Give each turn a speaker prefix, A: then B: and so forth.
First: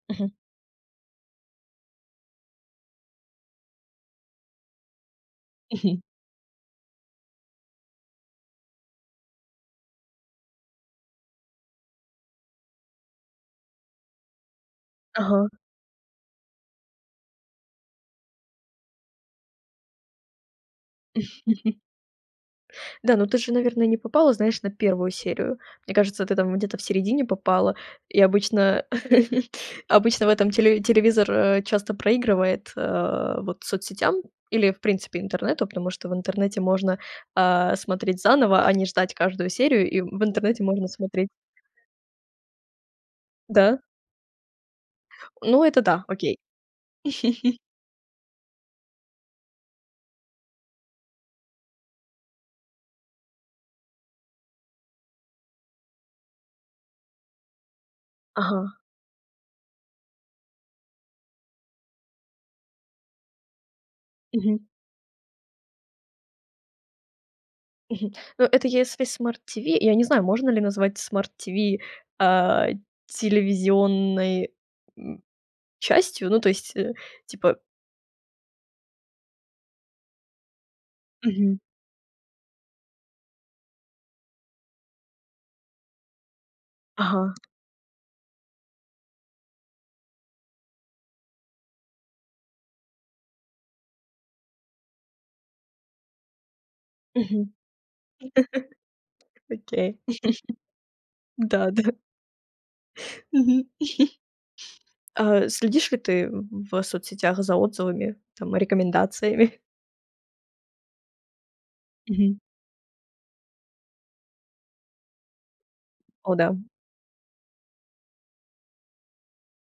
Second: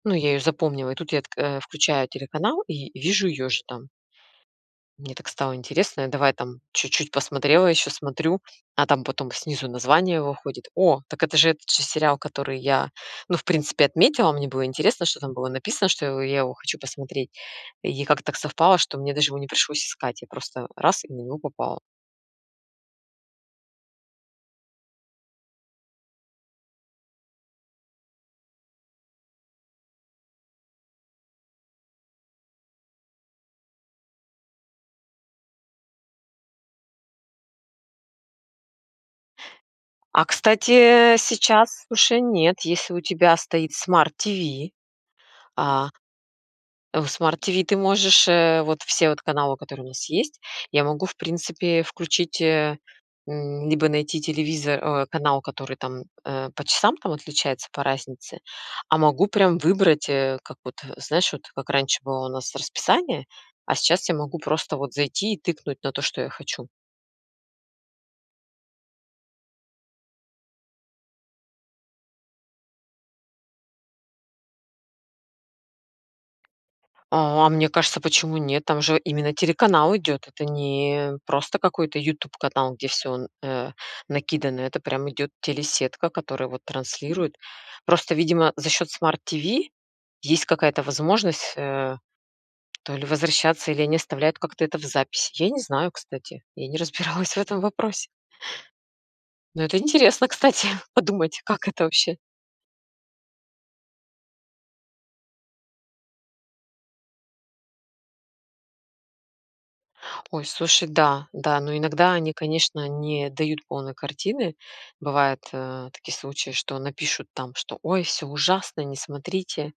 A: Ну, я
B: Мгм.
A: ее запомнила, и тут я тк э, включаю телеканал и вижу ее же там. Мне так стало
B: Мгм.
A: интересно, я давай там чуть-чуть посмотрела еще, смотрю, а там потом снизу название выходит. О, так это же этот же сериал, который я, ну, в принципе, отметила. Мне было интересно, что там было
B: Ага.
A: написано, что я его я его хочу посмотреть. И как-то так совпало, что мне даже его не пришлось искать, я просто- раз, и на него попала.
B: Да, ну ты же, наверное, не попала, знаешь, на 1 серию. Мне кажется, ты там где-то в середине попала. И обычно обычно в этом телеви телевизор, а, часто проигрывает, э, вот соцсетям или в принципе интернету, потому что в интернете можно, а, смотреть заново, а не ждать каждую серию. И в
A: А
B: интернете можно
A: кстати, э,
B: смотреть
A: сейчас уже нет, если у тебя стоит
B: Да.
A: Smart TV,
B: Ну, это
A: а
B: да, окей.
A: в Smart TV ты можешь, э, вот все вот каналы, которые у нас есть, я могу, в принципе, включить, э, м, либо найти телевизор, э, канал, который там, э, по часам там отличается, по разнице,
B: Ага.
A: а могу прям выбрать, э, как вот, э, знаешь, вот как раньше было у нас расписание, а сейчас я могу
B: Мгм.
A: просто вот зайти и тыкнуть на то, что я хочу.
B: Мгм. Ну, это если Smart TV. Я не знаю можно ли назвать Smart TV, а, телевизионной, м, частью, ну, то есть, э,
A: О, а
B: типа
A: мне кажется, почему нет, там же именно телеканал идет, это не просто
B: Мгм.
A: какой-то "Ютуб" канал, где всё н э, накидано, это прямо идет телесетка, которая вот
B: Ага.
A: транслирует. Просто, видимо, за счет Smart TV есть какая-то возможность, э, то ли возвращаться, или они оставляют как-то это в записи. Я не знаю, кстати, я не
B: Мгм.
A: разбиралась в этом вопросе. Но это
B: Окей.
A: интересно, кстати подумать, как
B: Да,
A: это
B: да-да.
A: вообще.
B: Мгм. А следишь ли ты в в соцсетях за отзывами там, рекомендациями?
A: Ой, слушай, да, да. Но иногда они,
B: Мгм.
A: конечно, не дают полной картины. Бывают, э, такие
B: О
A: случаи:
B: да!
A: напишут там, что "Ой, всё ужасно, не смотрите".